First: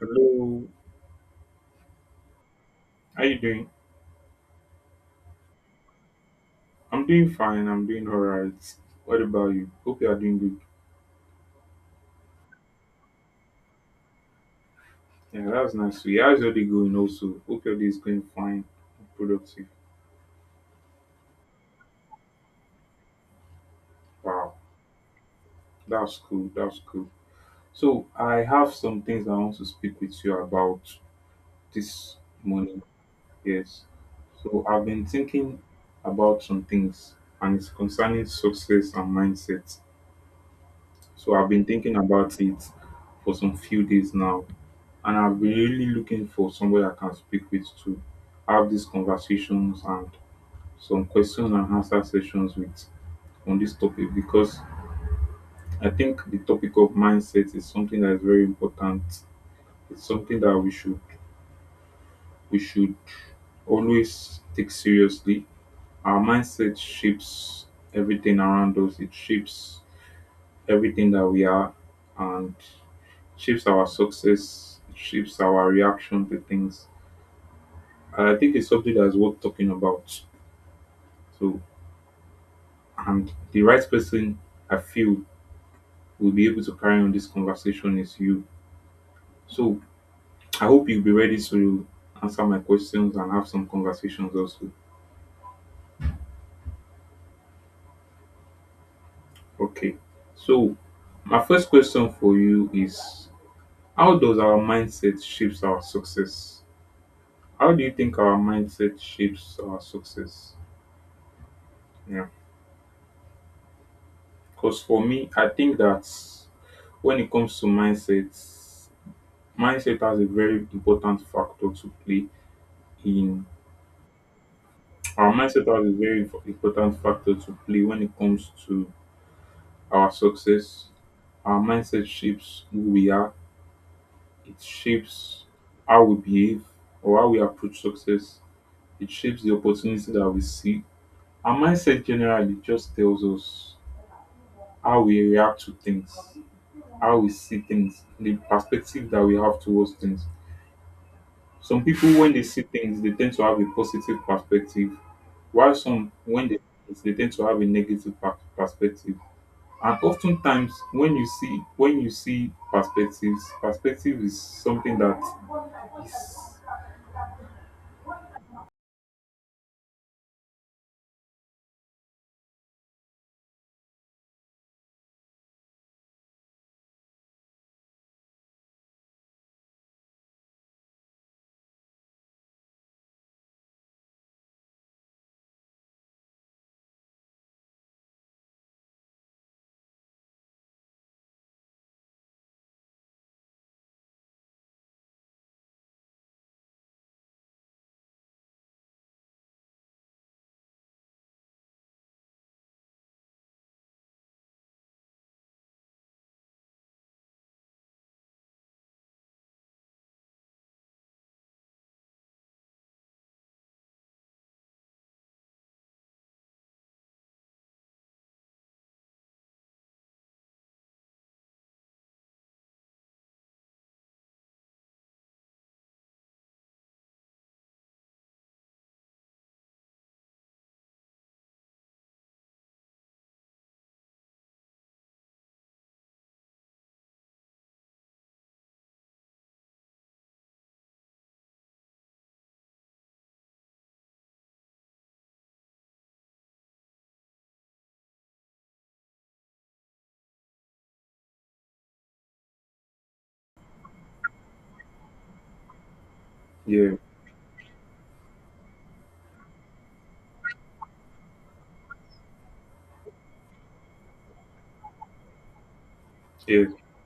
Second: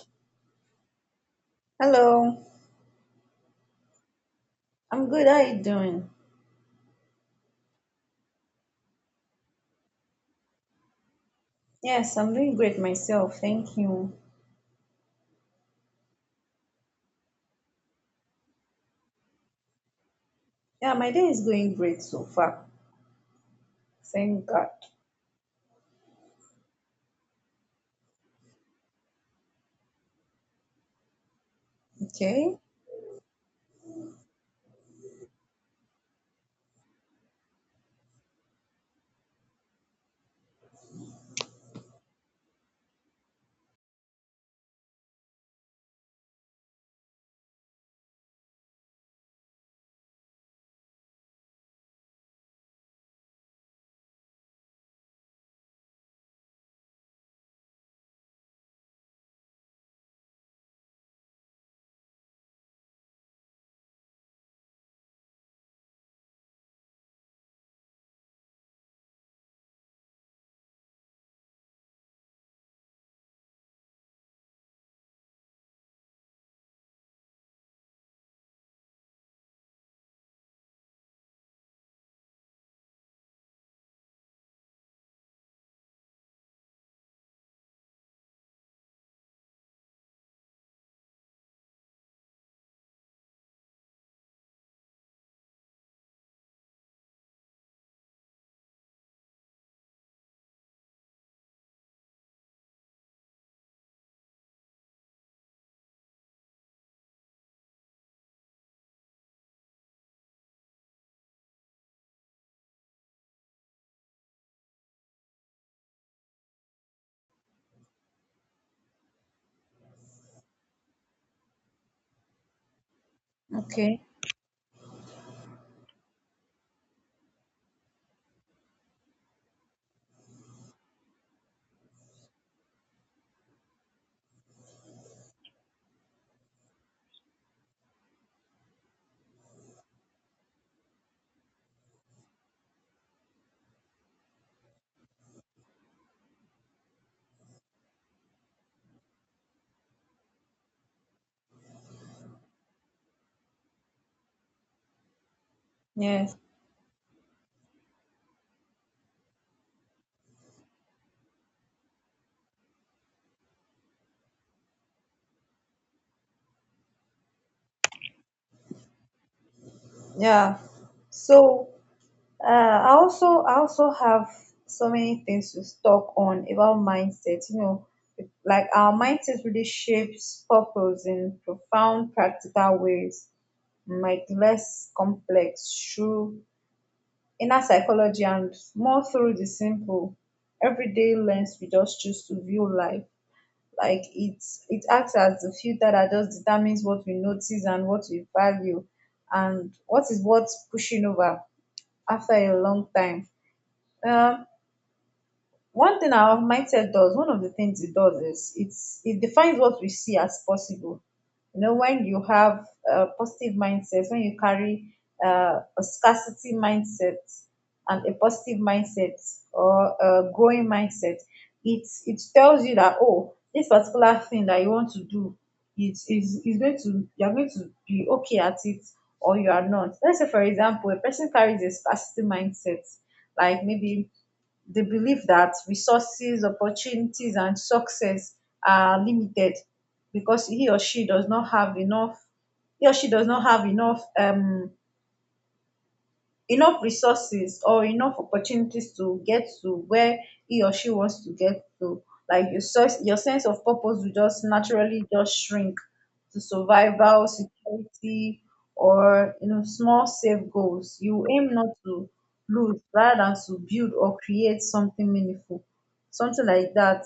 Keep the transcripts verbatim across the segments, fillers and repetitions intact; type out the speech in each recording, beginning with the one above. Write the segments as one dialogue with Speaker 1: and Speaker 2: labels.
Speaker 1: Hello,
Speaker 2: Hello,
Speaker 1: how you doing?
Speaker 2: I'm good. How you doing?
Speaker 1: I'm doing fine. I'm doing all right. What about you? Hope you are doing good.
Speaker 2: Yes, I'm doing great myself. Thank you.
Speaker 1: Yeah, that's nice. So, how's your day going? Also, hope your day is going fine. And productive.
Speaker 2: Yeah, my day is going great so far. Thank
Speaker 1: Wow,
Speaker 2: God.
Speaker 1: that's cool. That's cool. So, I have some things I want to speak with you about this
Speaker 2: Okay.
Speaker 1: morning. Yes. So, I've been thinking about some things, and it's concerning success and mindset. So, I've been thinking about it for some few days now, and I've been really looking for somebody I can speak with to have these conversations and some question and answer sessions with on this topic, because I think the topic of mindset is something that is very important. It's something that we should we should always take seriously. Our mindset shapes everything around us. It shapes everything that we are and shapes our success, shapes our reaction to things. And I think it's something that's worth talking about. So, and the right person I feel will be able to carry on this conversation is you. So, I hope you'll be ready to answer my questions and have some conversations also. Okay. So, my first question for you is, how does our mindset shapes our success? How do you think our mindset shapes our success? Yeah. Because for me, I think that when it comes to mindsets, mindset has a very important factor to play in.
Speaker 2: Okay.
Speaker 1: Our mindset has a very f- important factor to play when it comes to our success. Our mindset shapes who we are, it shapes how we behave or how we approach success, it shapes the opportunity that we see. Our mindset generally just tells us how we react to things, how we see things, the perspective that we have towards things. Some people, when they see things, they tend to have a positive perspective, while some,
Speaker 2: Yes.
Speaker 1: when they, they tend to have a negative per- perspective. And oftentimes when you see when you see perspectives, perspective is something that,
Speaker 2: Yeah. So, uh, I also I also have so many things to talk on about mindset. You know, like our mindset really shapes purpose in profound, practical ways, like less complex, true inner psychology and more through the simple everyday lens we just choose to view life like it's it acts as the filter that just determines what we notice and what we value and what is worth pushing over after a long time. um One thing our mindset does, one of the things it does is it's it defines what we see as possible. You know, when you have a positive mindset, when you carry uh, a scarcity mindset and a positive mindset or a growing mindset, it it tells you that, oh, this particular thing that you want to do, it is is going to you're going to be okay at it or you are not. Let's say, for example, a person carries a scarcity mindset, like maybe they believe that resources, opportunities, and success are limited because he or she does not have enough, he or she does not have enough um enough resources or enough opportunities to get to where he or she wants to get to. Like your source your sense of purpose will just naturally just shrink to
Speaker 1: yeah,
Speaker 2: survival security, or you know small safe goals you aim not to lose rather than to build or create something meaningful, something
Speaker 1: yeah,
Speaker 2: like that,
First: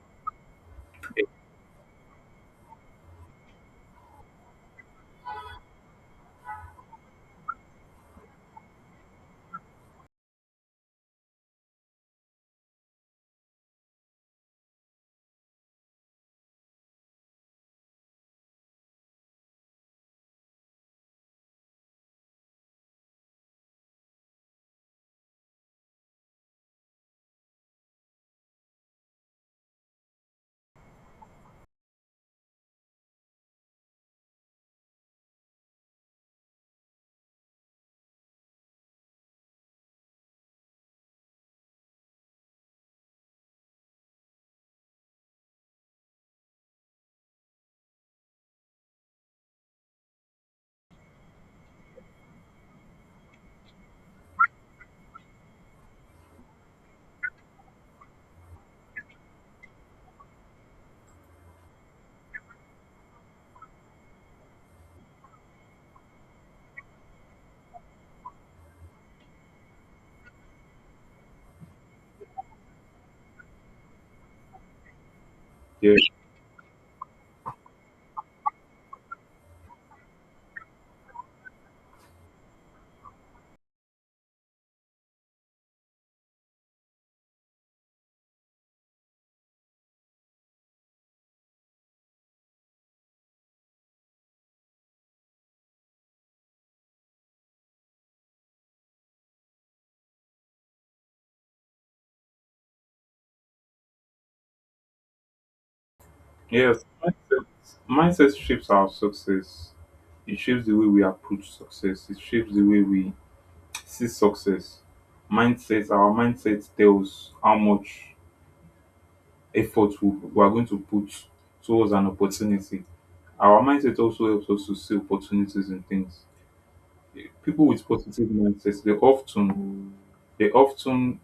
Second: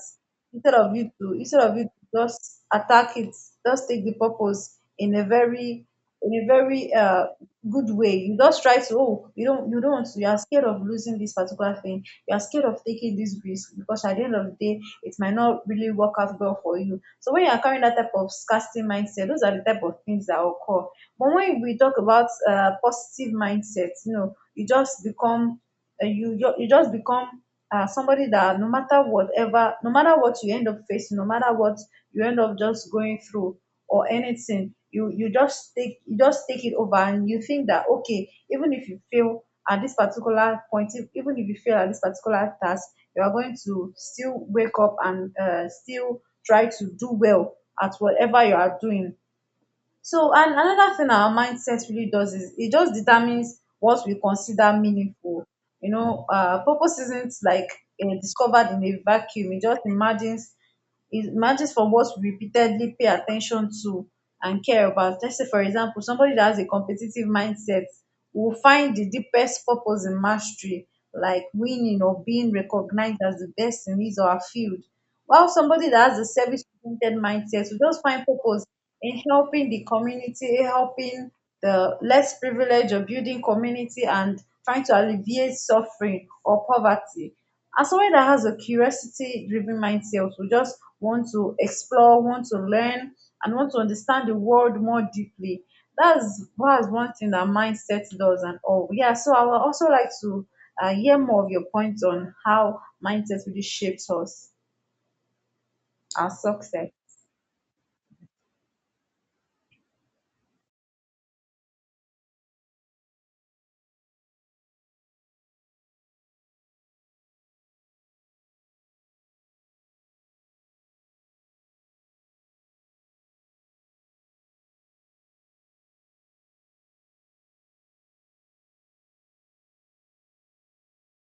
Speaker 2: instead of you to instead of you to just attack it, just take the purpose in a very in a very uh good way. You just try to, oh, you don't you don't you are scared of losing this particular thing, you are scared of taking this risk because at the end of the day it might not really work out well for you. So when you are carrying that type of scarcity mindset, those are the type of things that occur. But when we talk about uh, positive mindset, you know you just become uh, you ju- you just become uh, somebody that no matter whatever, no matter what you end up facing, no matter what you end up just going through or anything, you you just take you just take it over and you think that, okay, even if you fail at this particular point, if, even if you fail at this particular task, you are going to still wake up and uh, still try to do well at whatever you are doing. So, and another thing our mindset really does is it just determines what we consider meaningful. You know, uh, purpose isn't like uh, discovered in a vacuum. It just emerges, it emerges from what we repeatedly pay attention to and care about. Let's say, for example, somebody that has a competitive mindset will find the deepest purpose in mastery, like winning or being recognized as the best in his or her field. While somebody
Speaker 1: yeah,
Speaker 2: that has a service-oriented mindset will just find purpose in helping the community, in helping the less privileged, or building community and trying to alleviate suffering or poverty. As someone that has a curiosity driven mindset, who just want to explore, want to learn, and want to understand the world more deeply. That's that's one thing that mindset does and all. Yeah, so I would also like to uh, hear more of your points on how mindset really shapes us, our
Speaker 1: yes.
Speaker 2: success.
Speaker 1: Mindset, mindset shapes our success. It shapes the way we approach success. It shapes the way we see success. Mindset, our mindset tells how much effort we, we are going to put towards an opportunity. Our mindset also helps us to see opportunities in things. People with positive mindsets, they often they often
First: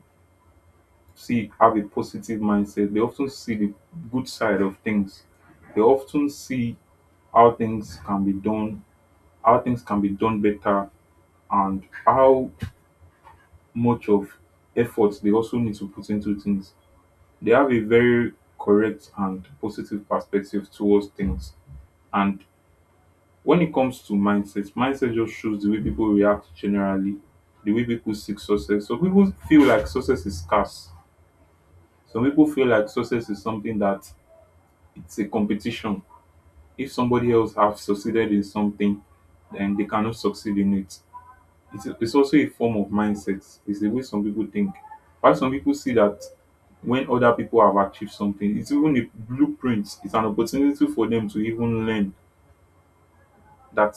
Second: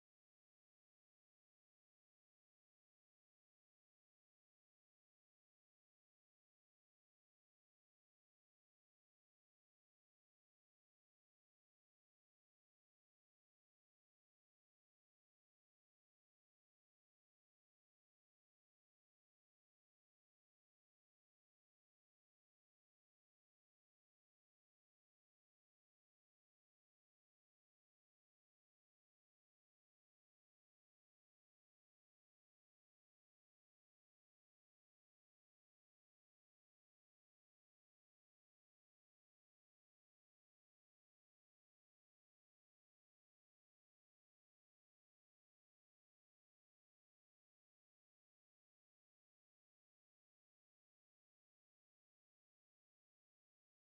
Speaker 1: see, have a positive mindset, they often see the good side of things, they often see how things can be done, how things can be done better, and how much of effort they also need to put into things. They have a very correct and positive perspective towards things. And when it comes to mindset, mindset just shows the way people react generally, the way people seek success. Some people feel like success is scarce. Some people feel like success is something that, it's a competition. If somebody else have succeeded in something, then they cannot succeed in it. It's, it's also a form of mindset. It's the way some people think. Why some people see that when other people have achieved something, it's even a blueprint. It's an opportunity for them to even learn that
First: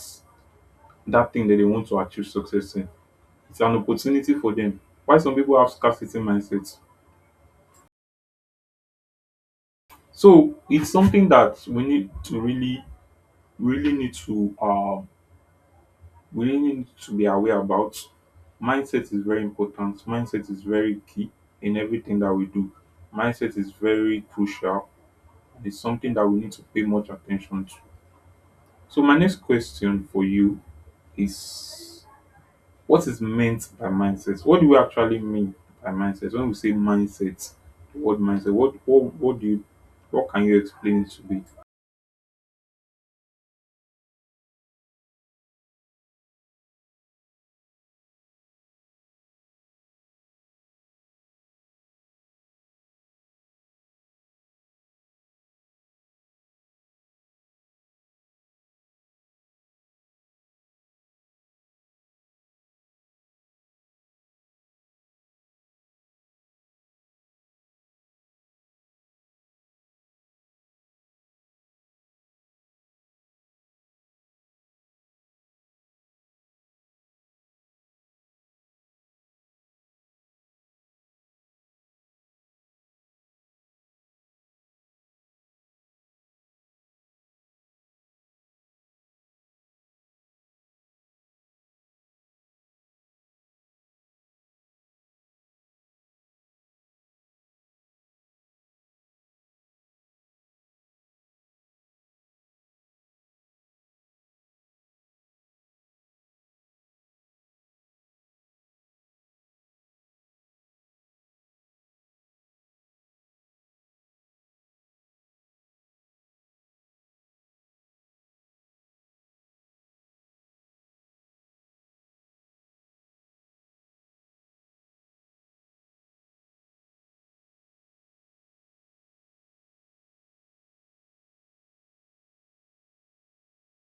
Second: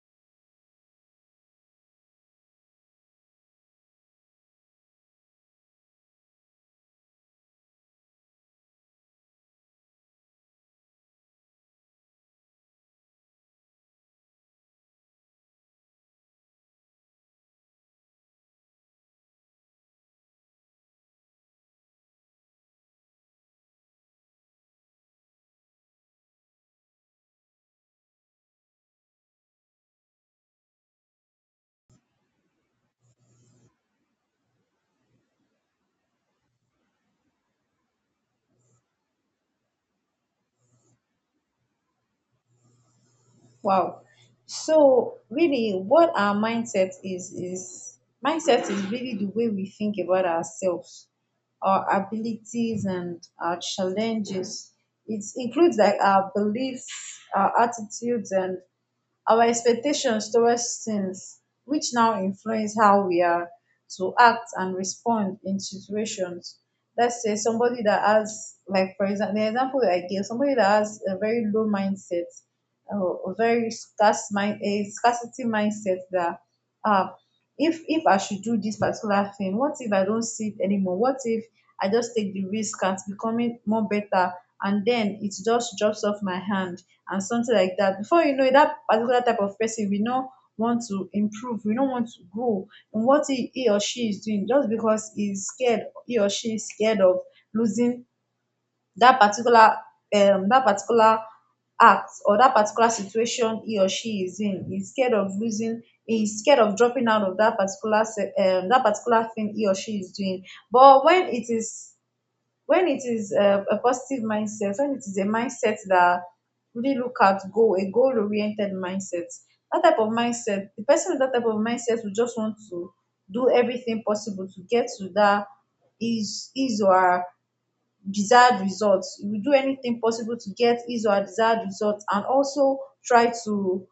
Speaker 1: that thing that they want to achieve success in. It's an opportunity for them. Why some people have scarcity mindsets? So it's something that we need to really, really need to uh we really need to be aware about. Mindset is very important. Mindset is very key in everything that we do. Mindset is very crucial. It's something that we need to pay much attention to. So my next question for you is, what is meant by mindset? What do we actually mean by mindset? When we say mindset, the word mindset, what what what do you, what can you explain it to be?
Speaker 2: Wow. So really what our mindset is is mindset is really the way we think about ourselves, our abilities and our challenges. It includes like our beliefs, our attitudes and our expectations towards things which now influence how we are to act and respond in situations. Let's say somebody that has, like for example the example I gave, somebody that has a very low mindset, uh, a very scarce mind, a scarcity mindset, that uh if if I should do this particular thing, what if I don't see it anymore, what if I just take the risk at becoming more better and then it just drops off my hand and something like that. Before you know it, that particular type of person we don't want to improve, we don't want to grow in what he, he or she is doing just because he's scared, he or she is scared of losing that particular um that particular act or that particular situation he or she is in. He's scared of losing, he's scared of dropping out of that particular se- um, that particular thing he or she is doing. But when it is when it is um a positive mindset, when it is a mindset that really look at goal, a goal oriented mindset, that type of mindset, the person with that type of mindset will just want to do everything possible to get to that his his or desired results. You will do anything possible to get his or desired results, and also try to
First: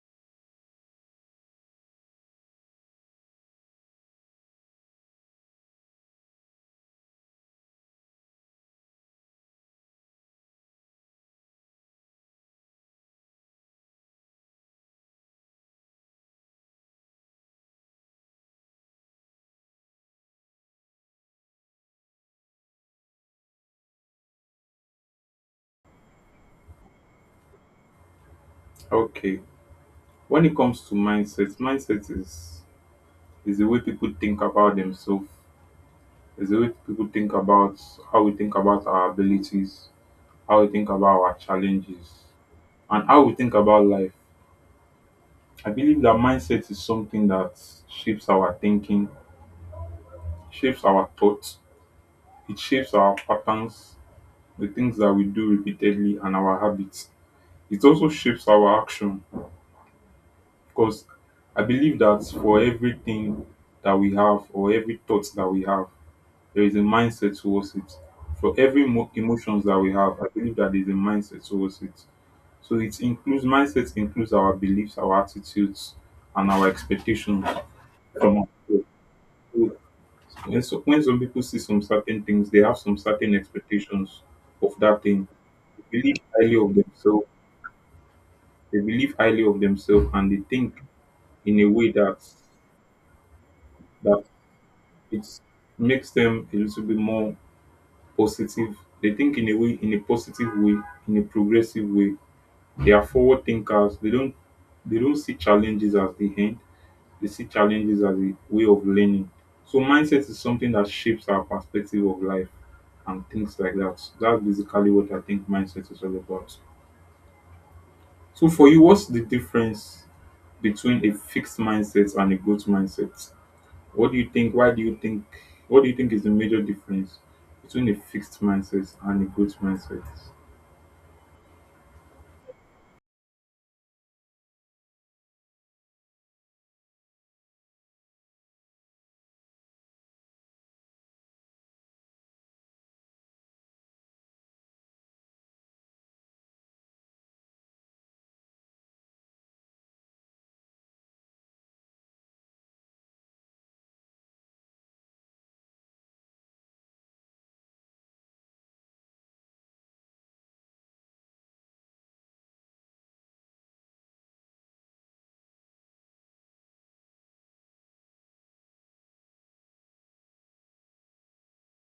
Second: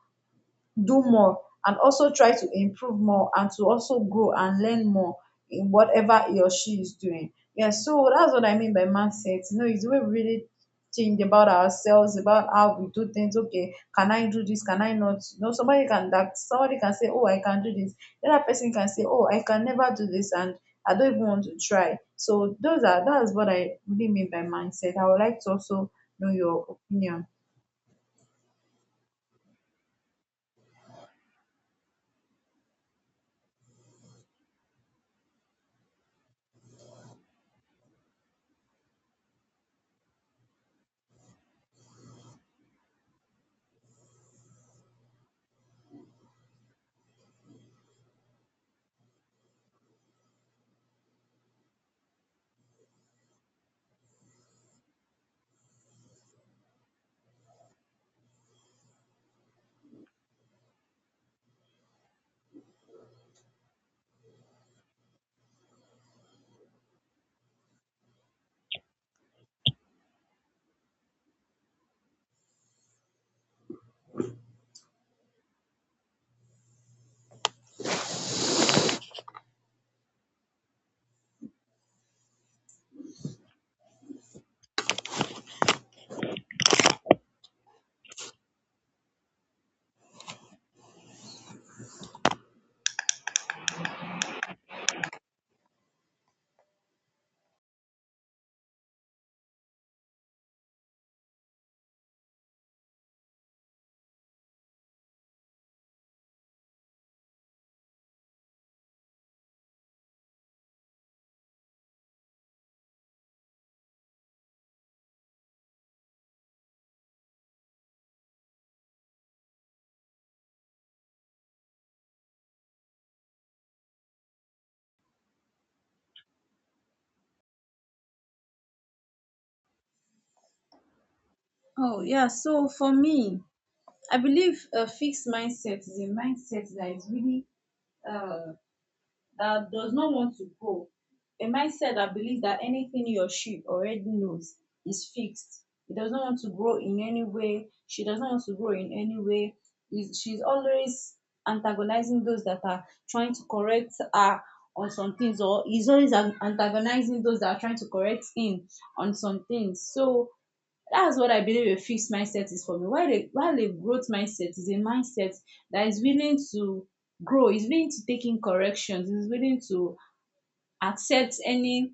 Speaker 2: do more and also try to improve more and to also grow and learn more in whatever he or she is doing. Yeah, so that's what I mean by mindset. You know, it's where we really think about ourselves, about how we do things. Okay, can I do this? Can I not? You know, somebody can that somebody can say, oh, I can do this. The other person can say, oh, I can never do this and I don't even want to try. So those are that is what I really mean by mindset. I would like to also know your opinion.
Speaker 1: Okay. When it comes to mindset, mindset is is the way people think about themselves, is the way people think about, how we think about our abilities, how we think about our challenges, and how we think about life. I believe that mindset is something that shapes our thinking, shapes our thoughts, it shapes our patterns, the things that we do repeatedly and our habits. It also shapes our action, because I believe that for everything that we have or every thought that we have, there is a mindset towards it. For every mo- emotions that we have, I believe that there is a mindset towards it. So it includes, mindset includes our beliefs, our attitudes, and our expectations from our, so when, so, when some people see some certain things, they have some certain expectations of that thing. They believe highly of themselves They believe highly of themselves, and they think in a way that that it makes them a little bit more positive. They think in a way in a positive way, in a progressive way. They are forward thinkers. They don't they don't see challenges as the end. They see challenges as a way of learning. So mindset is something that shapes our perspective of life and things like that. So that's basically what I think mindset is all about. So for you, what's the difference between a fixed mindset and a growth mindset? What do you think? Why do you think? What do you think is the major difference between a fixed mindset and a growth mindset?
Speaker 2: Oh, yeah. So for me, I believe a fixed mindset is a mindset that is really uh, that does not want to grow. A mindset that believes that anything he or she already knows is fixed. He does not want to grow in any way. She does not want to grow in any way. He's- She's always antagonizing those that are trying to correct her on some things, or he's always an- antagonizing those that are trying to correct him on some things. So that's what I believe a fixed mindset is for me. While a, while a growth mindset is a mindset that is willing to grow, is willing to take in corrections, is willing to accept any,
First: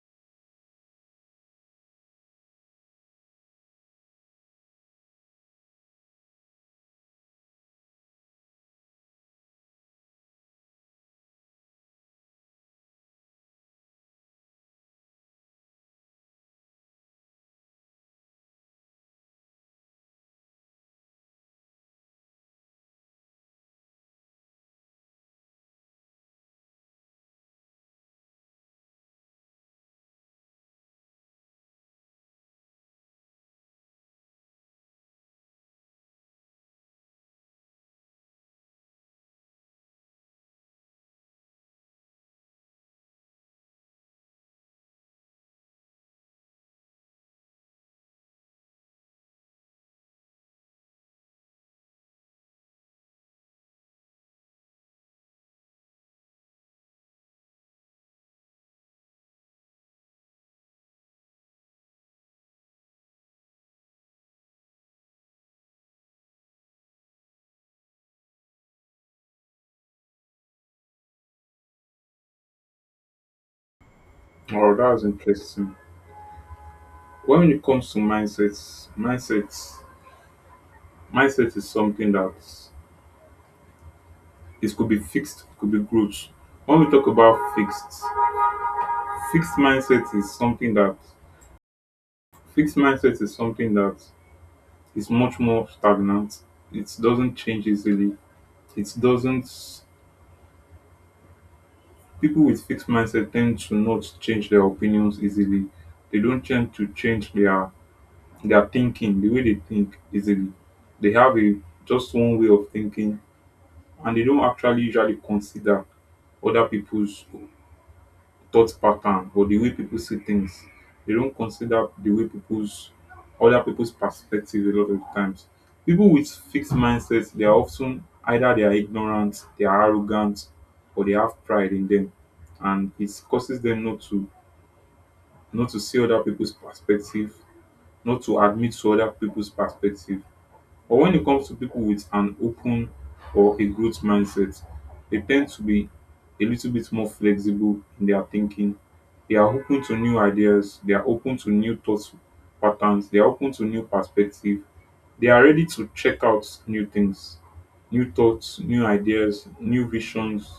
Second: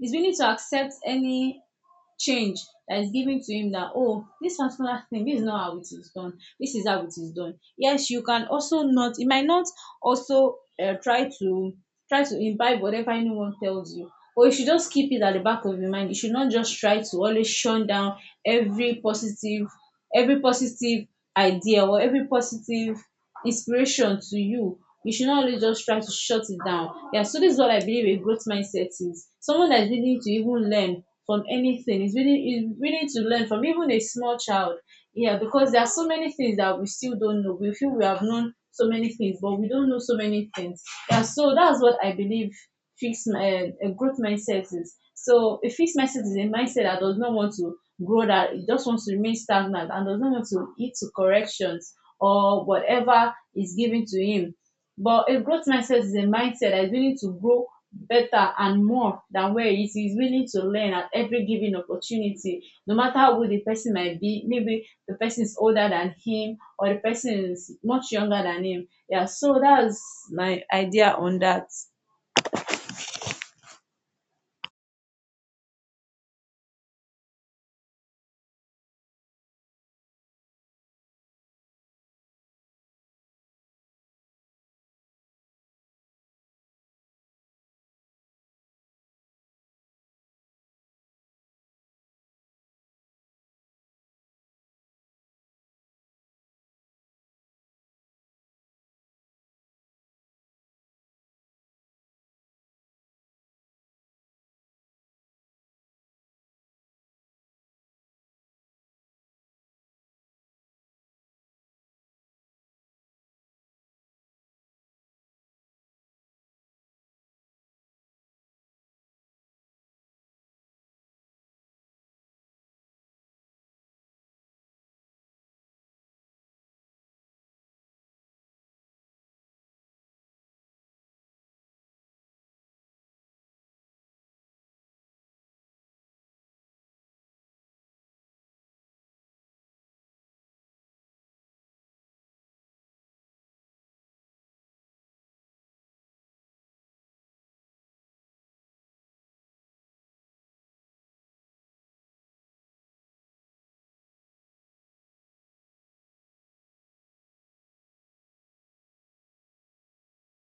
Speaker 2: is willing to accept any change that is given to him, that oh this particular thing, this is not how it is done, this is how it is done. Yes, you can also not, you might not also uh, try to try to imbibe whatever anyone tells you, or you should just keep it at the back of your mind, you should not just try to always shun down every positive every positive idea or every positive inspiration to you. You should not always just try to shut it down. Yeah, so this is what I believe a growth mindset is. Someone that's willing to even learn from anything, is willing is willing to learn from even a small child. Yeah, because there are so many things that we still don't know. We feel we have known so many things, but we don't know so many things. Yeah, so that's what I believe fixed uh, a growth mindset is. So a fixed mindset is a mindset that does not want to grow, that it just wants to remain stagnant and does not want to heed to corrections or whatever is given to him. But a growth mindset is a mindset that is willing to grow better and more than where it is. He is willing to learn at every given opportunity, no matter how old the person might be. Maybe the person is older than him or the person is much younger than him. Yeah, so that's my idea on that.
Speaker 1: Oh, that was interesting. When it comes to mindsets, mindsets, mindset is something that, it could be fixed, it could be growth. When we talk about fixed, fixed mindset is something that fixed mindset is something that is much more stagnant. It doesn't change easily. It doesn't People with fixed mindset tend to not change their opinions easily. They don't tend to change their their thinking, the way they think easily. They have a just one way of thinking, and they don't actually usually consider other people's thought pattern or the way people see things. They don't consider the way people's other people's perspective a lot of times. People with fixed mindsets, they are often either they are ignorant, they are arrogant, or they have pride in them, and it causes them not to not to see other people's perspective, not to admit to other people's perspective, but when it comes to people with an open or a growth mindset, they tend to be a little bit more flexible in their thinking. They are open to new ideas, they are open to new thought patterns, they are open to new perspective. They are ready to check out new things, new thoughts, new ideas, new visions.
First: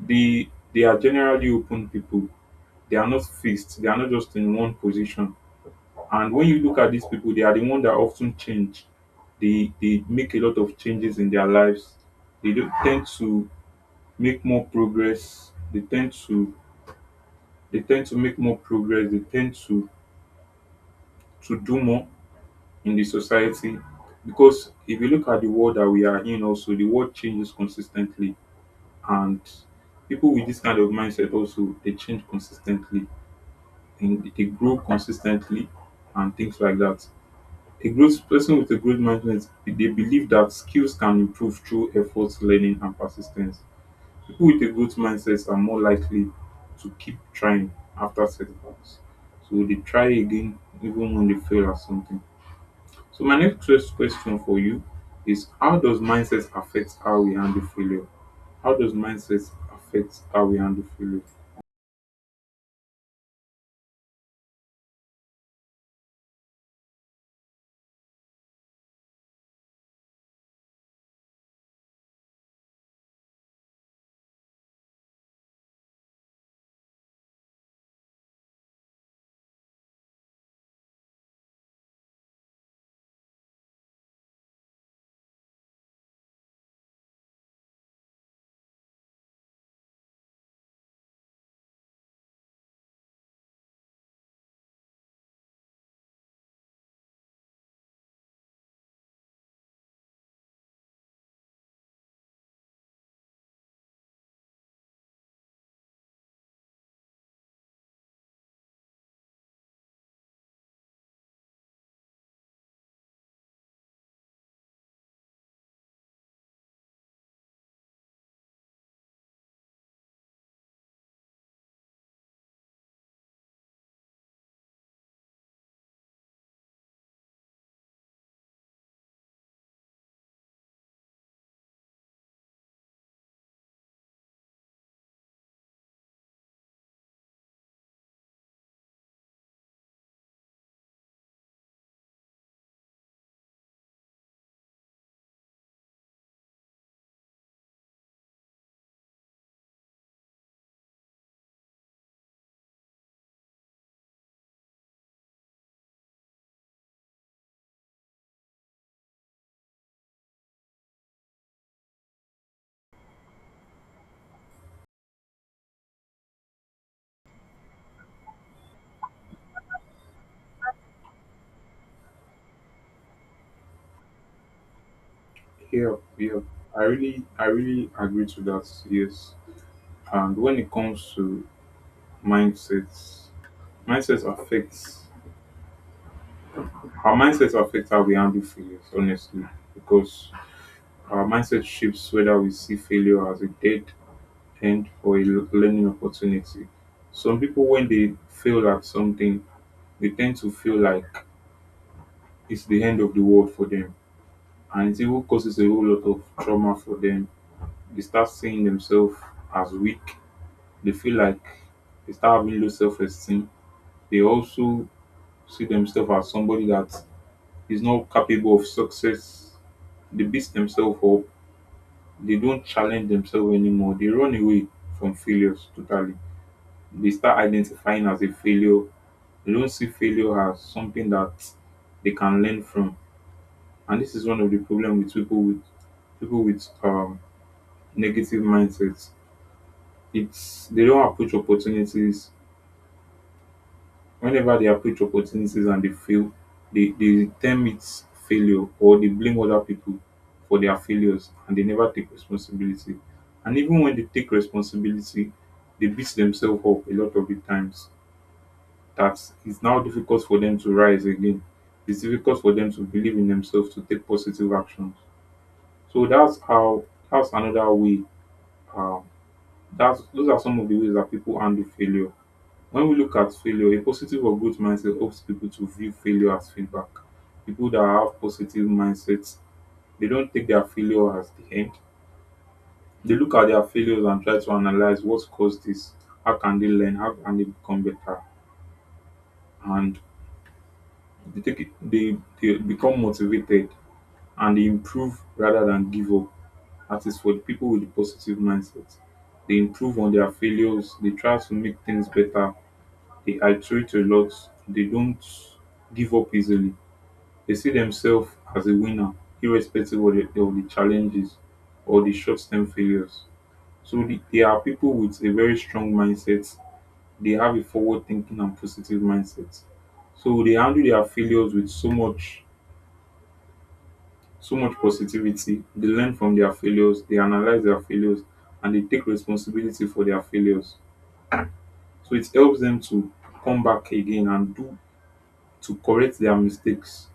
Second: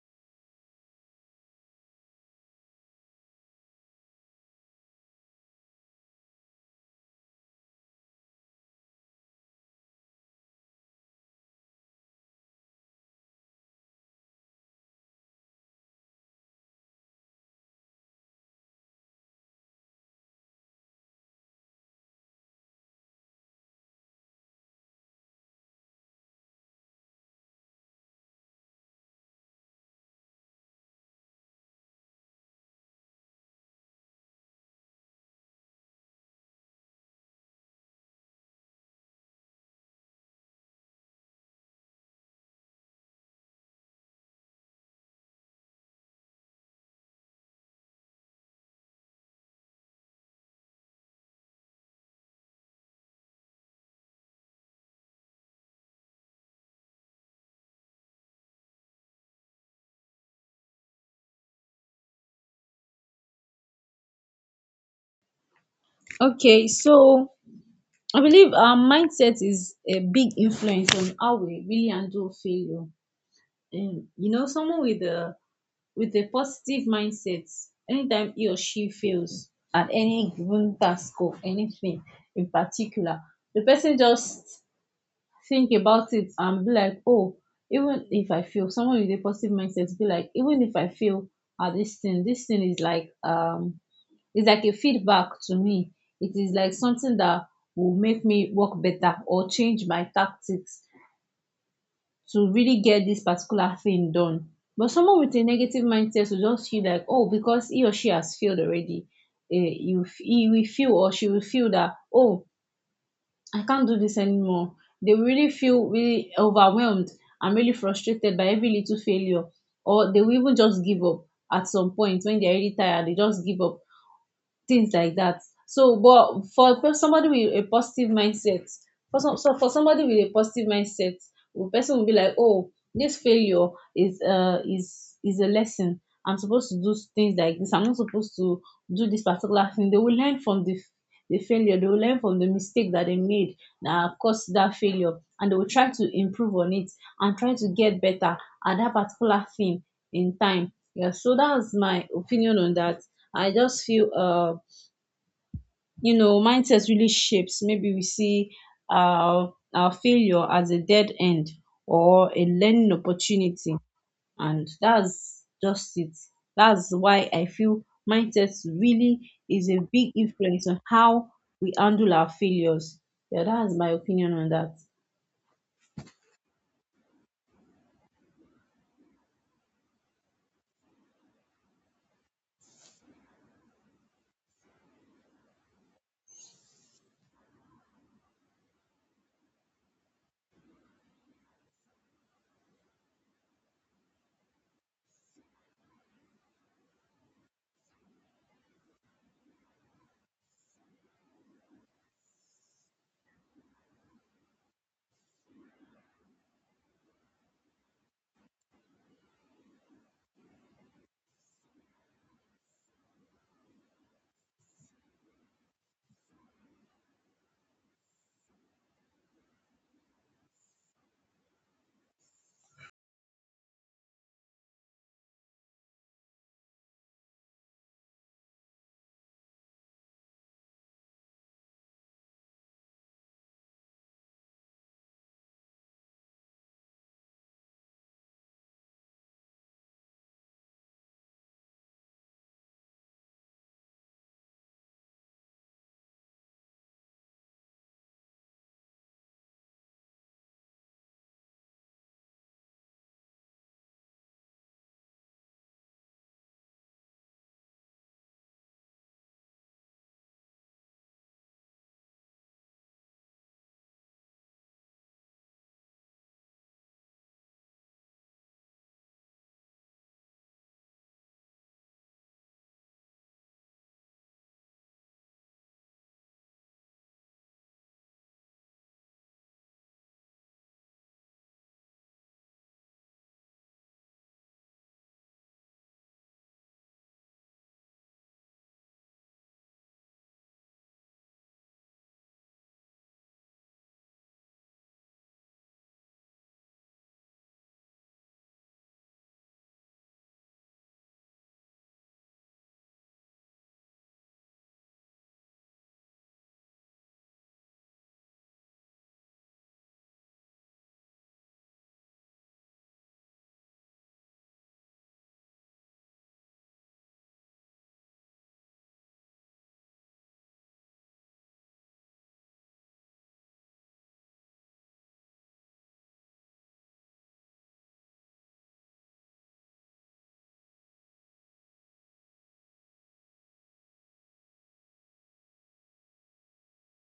Speaker 1: They they are generally open people. They are not fixed. They are not just in one position, and when you look at these people, they are the one that often change. They they make a lot of changes in their lives. They do tend to make more progress. They tend to they tend to make more progress. They tend to to do more in the society, because if you look at the world that we are in, also the world changes consistently, and people with this kind of mindset also they change consistently and they grow consistently and things like that. A growth person with a growth mindset, they believe that skills can improve through effort, learning, and persistence. People with a growth mindset are more likely to keep trying after setbacks. So they try again even when they fail at something. So my next ques- question for you is, how does mindset affect how we handle failure? How does mindset affect how we handle failure?
Speaker 2: Okay, so I believe our mindset is a big influence on how we really handle failure. And you know, someone with a with a positive mindset, anytime he or she fails at any given task or anything in particular, the person just think about it and be like, oh, even if I fail, someone with a positive mindset be like, even if I fail at this thing, this thing is like um it's like a feedback to me, it is like something that will make me work better or change my tactics to really get this particular thing done. But someone with a negative mindset will just feel like, oh, because he or she has failed already, eh, you f- he will feel or she will feel that, oh, I can't do this anymore. They will really feel really overwhelmed and really frustrated by every little failure, or they will even just give up at some point when they're really tired. They just give up, things like that. So, but for for somebody with a positive mindset, for some, so for somebody with a positive mindset, the person will be like, oh, this failure is uh is is a lesson. I'm supposed to do things like this. I'm not supposed to do this particular thing. They will learn from the the failure. They will learn from the mistake that they made that caused that failure, and they will try to improve on it and try to get better at that particular thing in time. Yeah. So that's my opinion on that. I just feel uh you know mindset really shapes maybe we see our our failure as a dead end or a learning opportunity, and that's just it. That's why I feel mindset really is a big influence on how we handle our failures. Yeah, that's my opinion on that.
Speaker 1: Yeah, yeah. I really I really agree to that, yes. And when it comes to mindsets, mindsets affects, our mindset affects how we handle failures, honestly, because our mindset shapes whether we see failure as a dead end or a l- learning opportunity. Some people, when they fail at something, they tend to feel like it's the end of the world for them, and it even causes a whole lot of trauma for them. They start seeing themselves as weak. They feel like they start having low self-esteem. They also see themselves as somebody that is not capable of success. They beat themselves up. They don't challenge themselves anymore. They run away from failures totally. They start identifying as a failure. They don't see failure as something that they can learn from. And this is one of the problems with people with people with um, negative mindsets. It's they don't approach opportunities. Whenever they approach opportunities and they fail, they they term it failure, or they blame other people for their failures and they never take responsibility. And even when they take responsibility, they beat themselves up a lot of di times dat is now difficult for them to rise again. It's difficult for them to believe in themselves, to take positive actions. So that's how that's another way um dats those are some of the ways that people handle failure. When we look at failure, a positive or growth mindset helps people to view failure as feedback. People that have positive mindsets, they don't take their failure as the end. They look at their failures and try to analyze what caused this, how can they learn, how can they become better, and they take it, they, they become motivated and they improve rather than give up. That is for the people with a positive mindset. They improve on their failures, they try to make things better, they iterate a lot, they don't give up easily. They see themselves as a winner, irrespective of the, of the challenges or the short term failures. So the, they are people with a very strong mindset. They have a forward thinking and positive mindset. So they handle their failures with so much so much positivity. They learn from their failures, they analyze their failures, and they take responsibility for their failures. So it helps them to come back again and do to correct their mistakes.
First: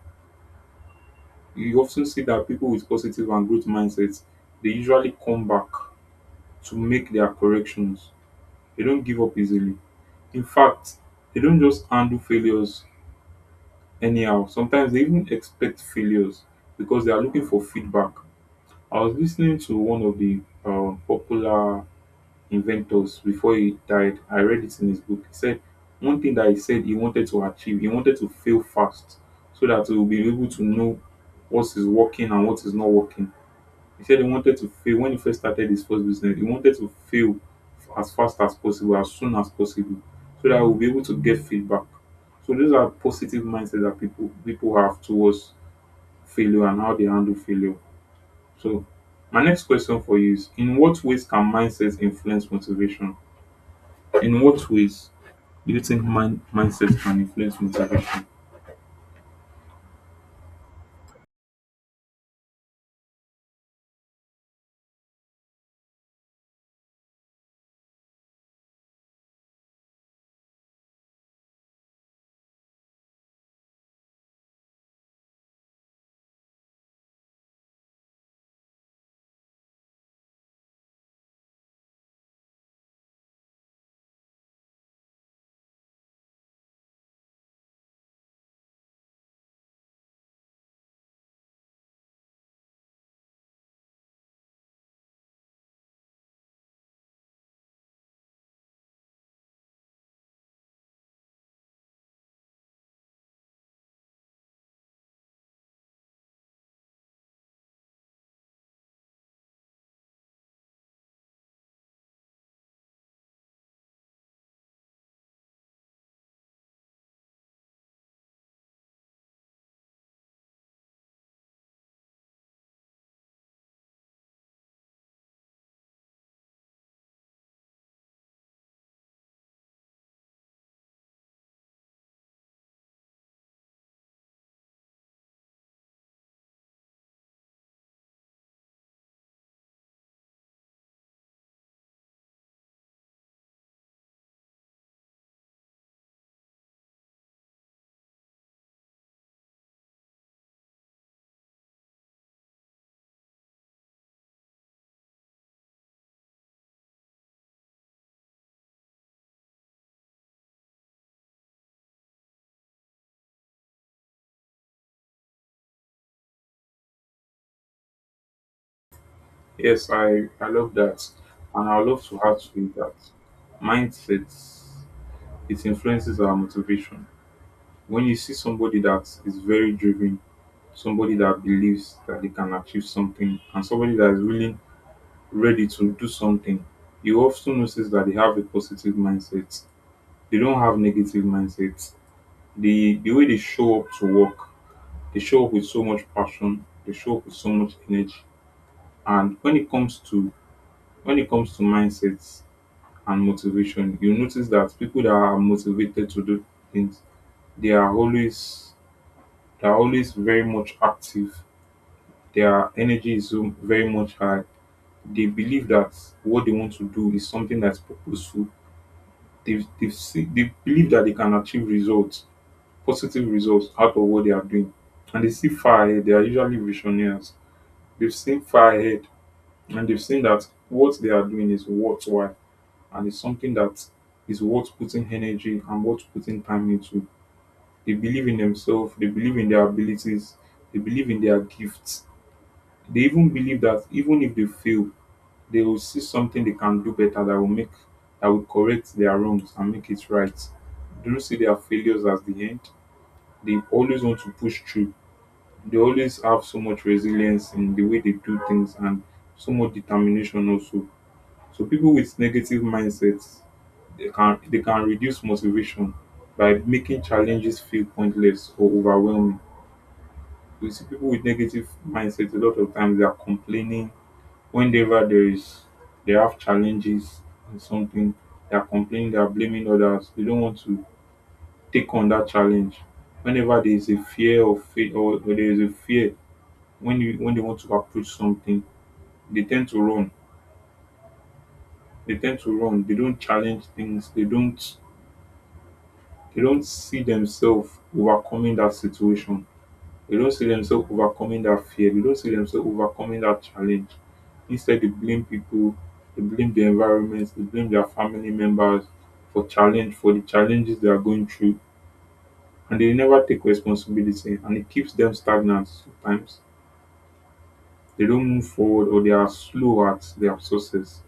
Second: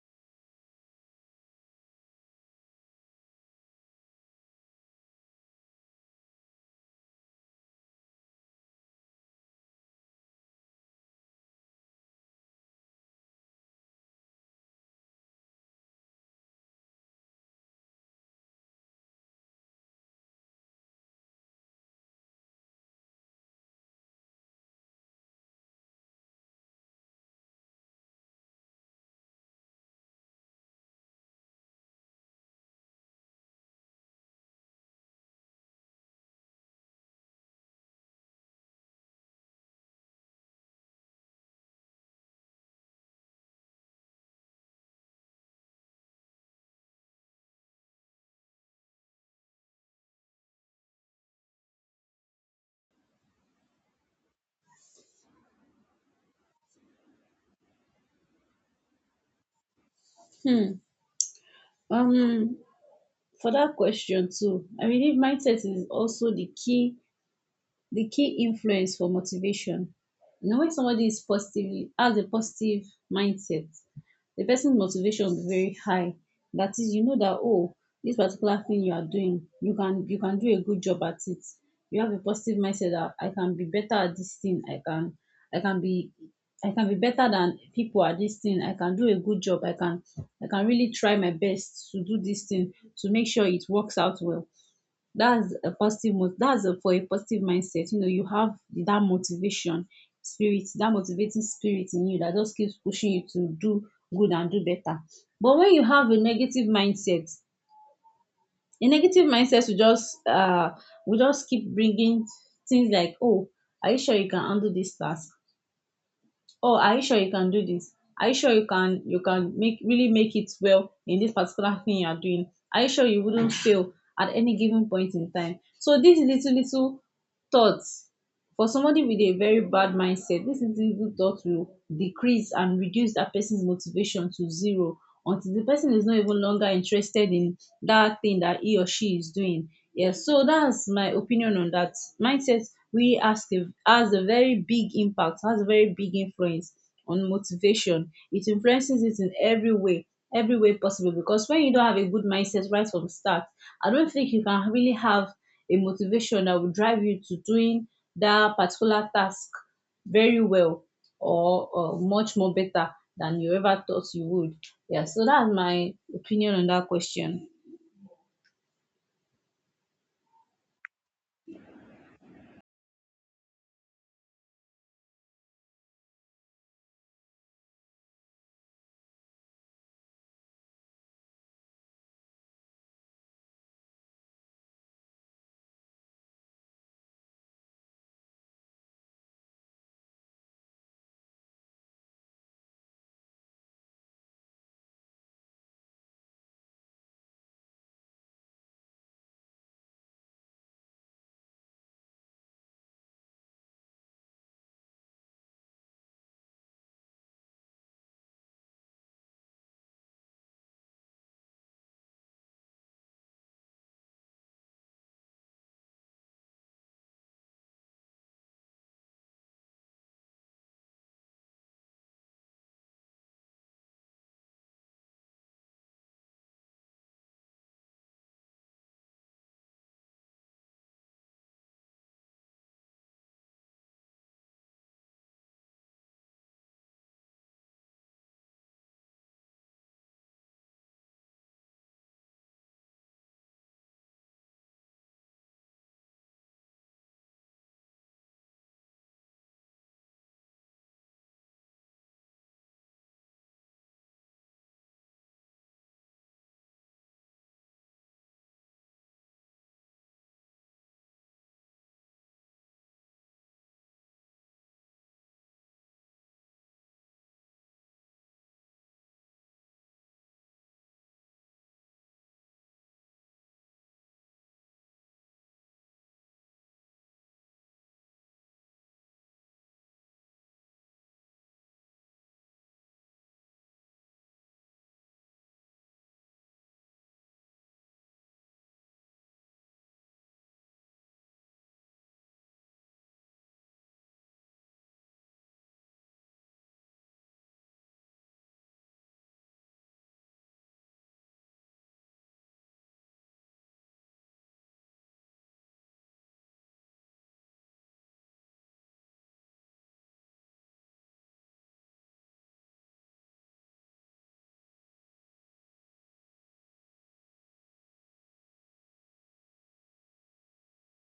Speaker 1: You often see that people with positive and growth mindsets, they usually come back to make their corrections. They don't give up easily. In fact, they don't just handle failures anyhow. Sometimes they even expect failures because they are looking for feedback. I was listening to one of the uh, popular inventors before he died. I read it in his book. He said one thing that he said he wanted to achieve. He wanted to fail fast so that he will be able to know what is working and what is not working. He said he wanted to fail when he first started his first business. He wanted to fail as fast as possible, as soon as possible, so that we'll be able to get feedback. So those are positive mindsets that people people have towards failure and how they handle failure. So my next question for you is: in what ways can mindsets influence motivation? In what ways do you think mind mindsets can influence motivation?
Speaker 2: um for that question too, I believe mindset is also the key, the key influence for motivation. You know, when somebody is positively has a positive mindset, the person's motivation will be very high. That is, you know that, oh, this particular thing you are doing, you can you can do a good job at it. You have a positive mindset that I can be better at this thing. I can I can be I can be better than people at this thing. I can do a good job. I can I can really try my best to do this thing to make sure it works out well. That's a positive mo- that's a, for a positive mindset, you know, you have that motivation spirit, that motivating spirit in you that just keeps pushing you to do good and do better. But when you have a negative mindset, a negative mindset will just uh will just keep bringing things like, oh, are you sure you can handle this task? Oh, are you sure you can do this? Are you sure you can you can make, really make it well in this particular thing you are doing? Are you sure you wouldn't fail at any given point in time? So these little little thoughts, for somebody with a very bad mindset, this little little thought will decrease and reduce that person's motivation to zero, until the person is not even longer interested in that thing that he or she is doing. Yes, so that's my opinion on that. Mindset We has a, has a very big impact, has a very big influence on motivation. It influences it in every way, every way possible. Because when you don't have a good mindset right from start, I don't think you can really have a motivation that will drive you to doing that particular task very well, or, or much more better than you ever thought you would. Yeah, so that's my opinion on that question.
Speaker 1: Yes, I I love that, and I would love to add to it that mindsets, it influences our motivation. When you see somebody that is very driven, somebody that believes that they can achieve something, and somebody that is really ready to do something, you often notice that they have a positive mindset. They don't have negative mindsets. The the way they show up to work, they show up with so much passion, they show up with so much energy. And when it comes to when it comes to mindsets and motivation, you notice that people that are motivated to do things, they are always they are always very much active. Their energy is so very much high. They believe that what they want to do is something that's purposeful. They've, they've see, they believe that they can achieve results, positive results out of what they are doing. And they see far ahead. They are usually visionaries. They've seen far ahead and they've seen that what they are doing is worthwhile and it's something that is worth putting energy and worth putting time into. They believe in themselves, they believe in their abilities, they believe in their gifts. They even believe that even if they fail, they will see something they can do better that will make that will correct their wrongs and make it right. They don't see their failures as the end. They always want to push through. They always have so much resilience in the way they do things, and so much determination also. So people with negative mindsets, they can they can reduce motivation by making challenges feel pointless or overwhelming. We see people with negative mindsets, a lot of times they are complaining. Whenever there is they have challenges in something, they are complaining, they are blaming others. They don't want to take on that challenge. Whenever there is a fear of fail or, or there is a fear when you when they want to approach something, they tend to run. They tend to run. They don't challenge things. They don't they don't see themselves overcoming that situation. They don't see themselves overcoming that fear. They don't see themselves overcoming that challenge. Instead, they blame people, they blame the environment, they blame their family members for challenge, for the challenges they are going through. And they never take responsibility and it keeps them stagnant sometimes. They don't move forward or they are slow at their success.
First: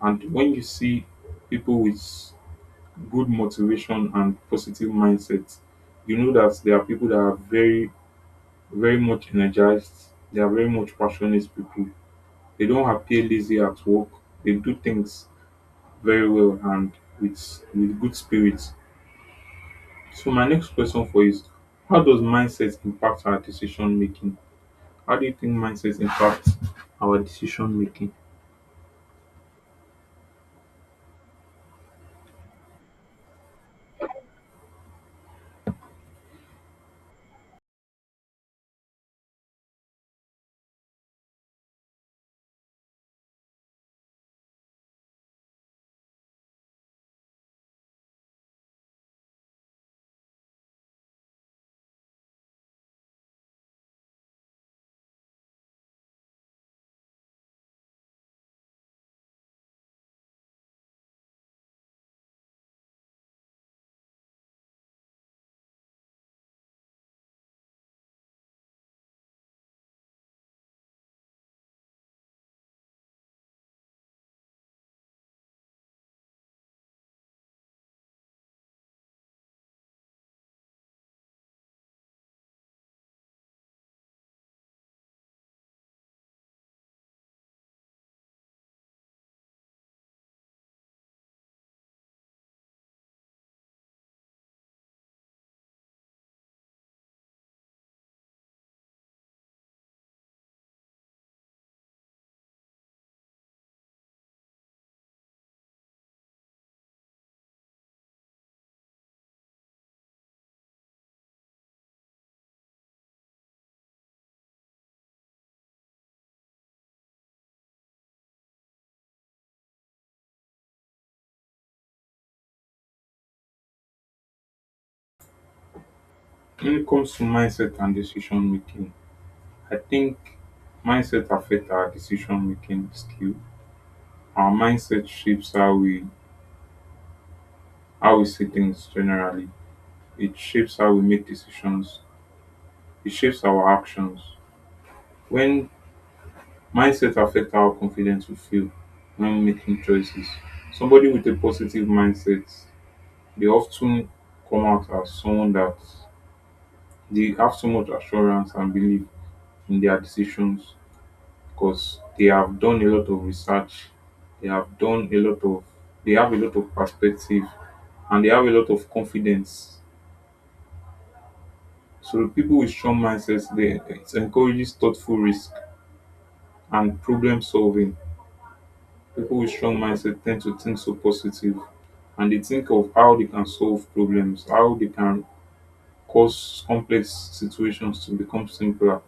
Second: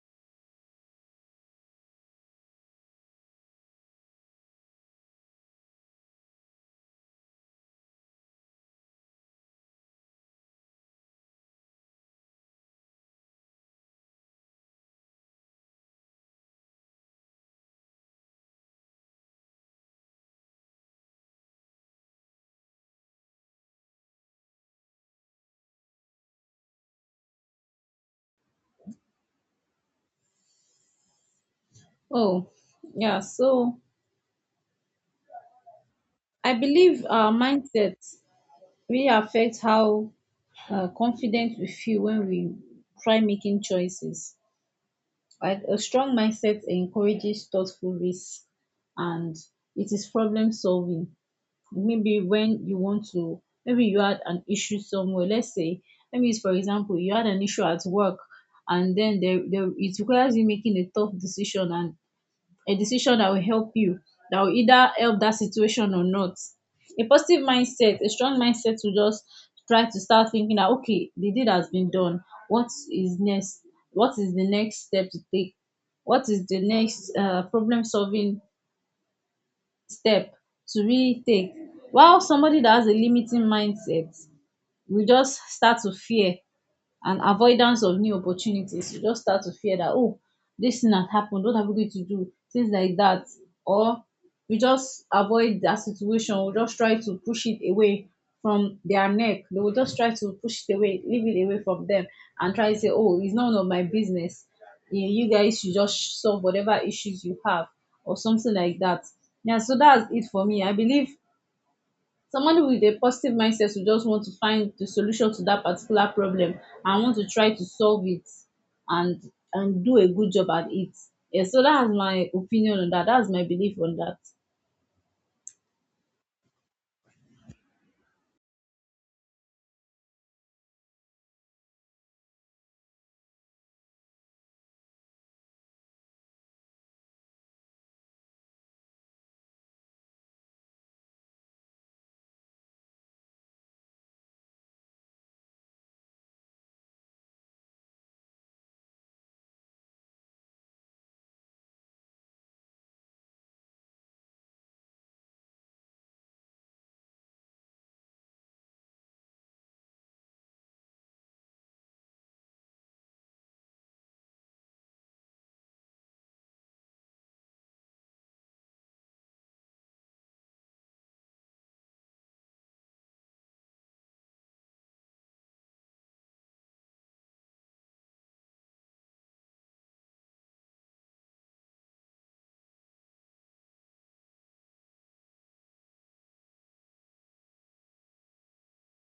Speaker 1: And when you see people with good motivation and positive mindset, you know that there are people that are very very much energized. They are very much passionate people. They don't appear lazy at work. They do things very well and with with good spirits. So my next question for you is: how does mindset impact our decision making? How do you think mindset impacts our decision making?
Speaker 2: Oh, yeah. So I believe our mindset really affects how uh, confident we feel when we try making choices. Like, a strong mindset encourages thoughtful risk and it is problem solving. Maybe when you want to, maybe you had an issue somewhere. Let's say, let me use for example, you had an issue at work, and then there, there it requires you making a tough decision, and a decision that will help you, that will either help that situation or not. A positive mindset, a strong mindset to just try to start thinking that, okay, the deed has been done. What is next? What is the next step to take? What is the next uh, problem solving step to really take? While somebody that has a limiting mindset will just start to fear and avoidance of new opportunities. You just start to fear that, oh, this thing has happened, what are we going to do, things like that. Or we just avoid that situation, we just try to push it away from their neck. They will just try to push it away, leave it away from them, and try to say, oh, it's none of my business, you you guys should just solve whatever issues you have, or something like that. Yeah, so that's it for me. I believe somebody with a positive mindset will just want to find the solution to that particular problem, and want to try to solve it, and and do a good job at it. Yes, so that's my opinion on that. That's my belief on that.
Speaker 1: When it comes to mindset and decision making, I think mindset affects our decision making skill. Our mindset shapes how we how we see things generally. It shapes how we make decisions. It shapes our actions. When mindset affects how confident we feel when making choices, somebody with a positive mindset, they often come out as someone that they have so much assurance and belief in their decisions because they have done a lot of research, they have done a lot of, they have a lot of perspective, and they have a lot of confidence. So people with strong mindsets, they it encourages thoughtful risk and problem solving. People with strong mindset tend to think so positive and they think of how they can solve problems, how they can cause complex situations to become simpler.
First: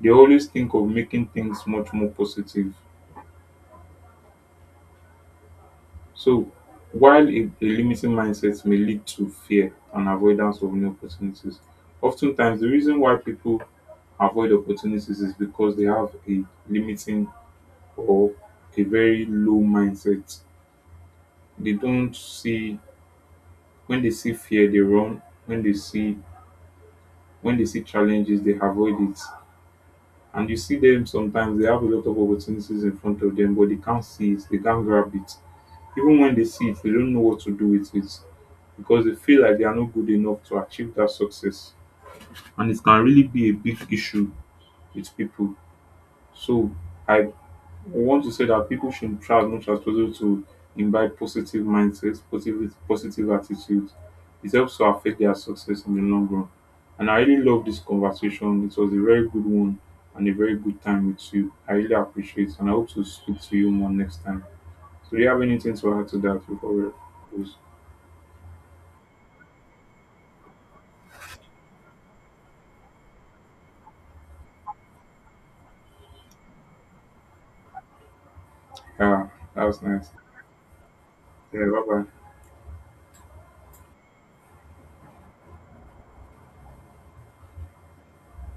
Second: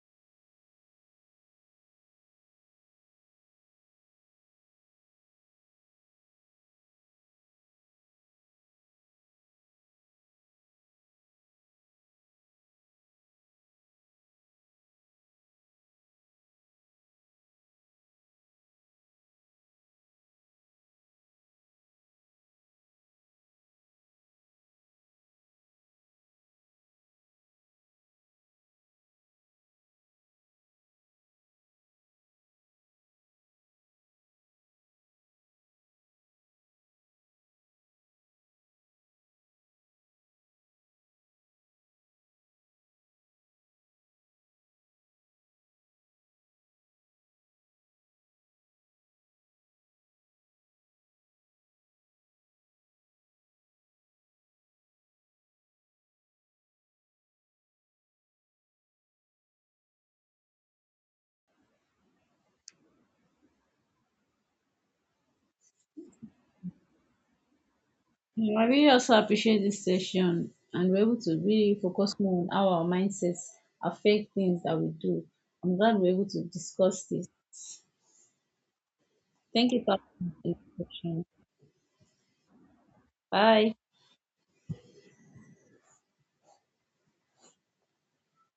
Speaker 1: They always think of making things much more positive. So, while a, a limiting mindset may lead to fear and avoidance of new opportunities, oftentimes the reason why people avoid opportunities is because they have a limiting or a very low mindset. They don't see When they see fear, they run. When they see when they see challenges, they avoid it. And you see them sometimes they have a lot of opportunities in front of them, but they can't see it, they can't grab it. Even when they see it, they don't know what to do with it because they feel like they are not good enough to achieve that success. And it can really be a big issue with people. So I We want to say that people should try as much as possible to imbibe positive mindsets, positive positive attitudes. It helps to affect their success in the long run. And I really love this conversation. It was a very good one and a very good time with you. I really appreciate it and I hope to speak to you more next time. So do you have anything to add to that before we close?
Speaker 2: Mm, I really also appreciate this session, and we're able to really focus more on how our mindsets affect things that we do. I'm glad we're able to discuss this.
Speaker 1: Yeah, that
Speaker 2: Thank
Speaker 1: was
Speaker 2: you for
Speaker 1: nice.
Speaker 2: this session.
Speaker 1: Yeah, bye bye.
Speaker 2: Bye.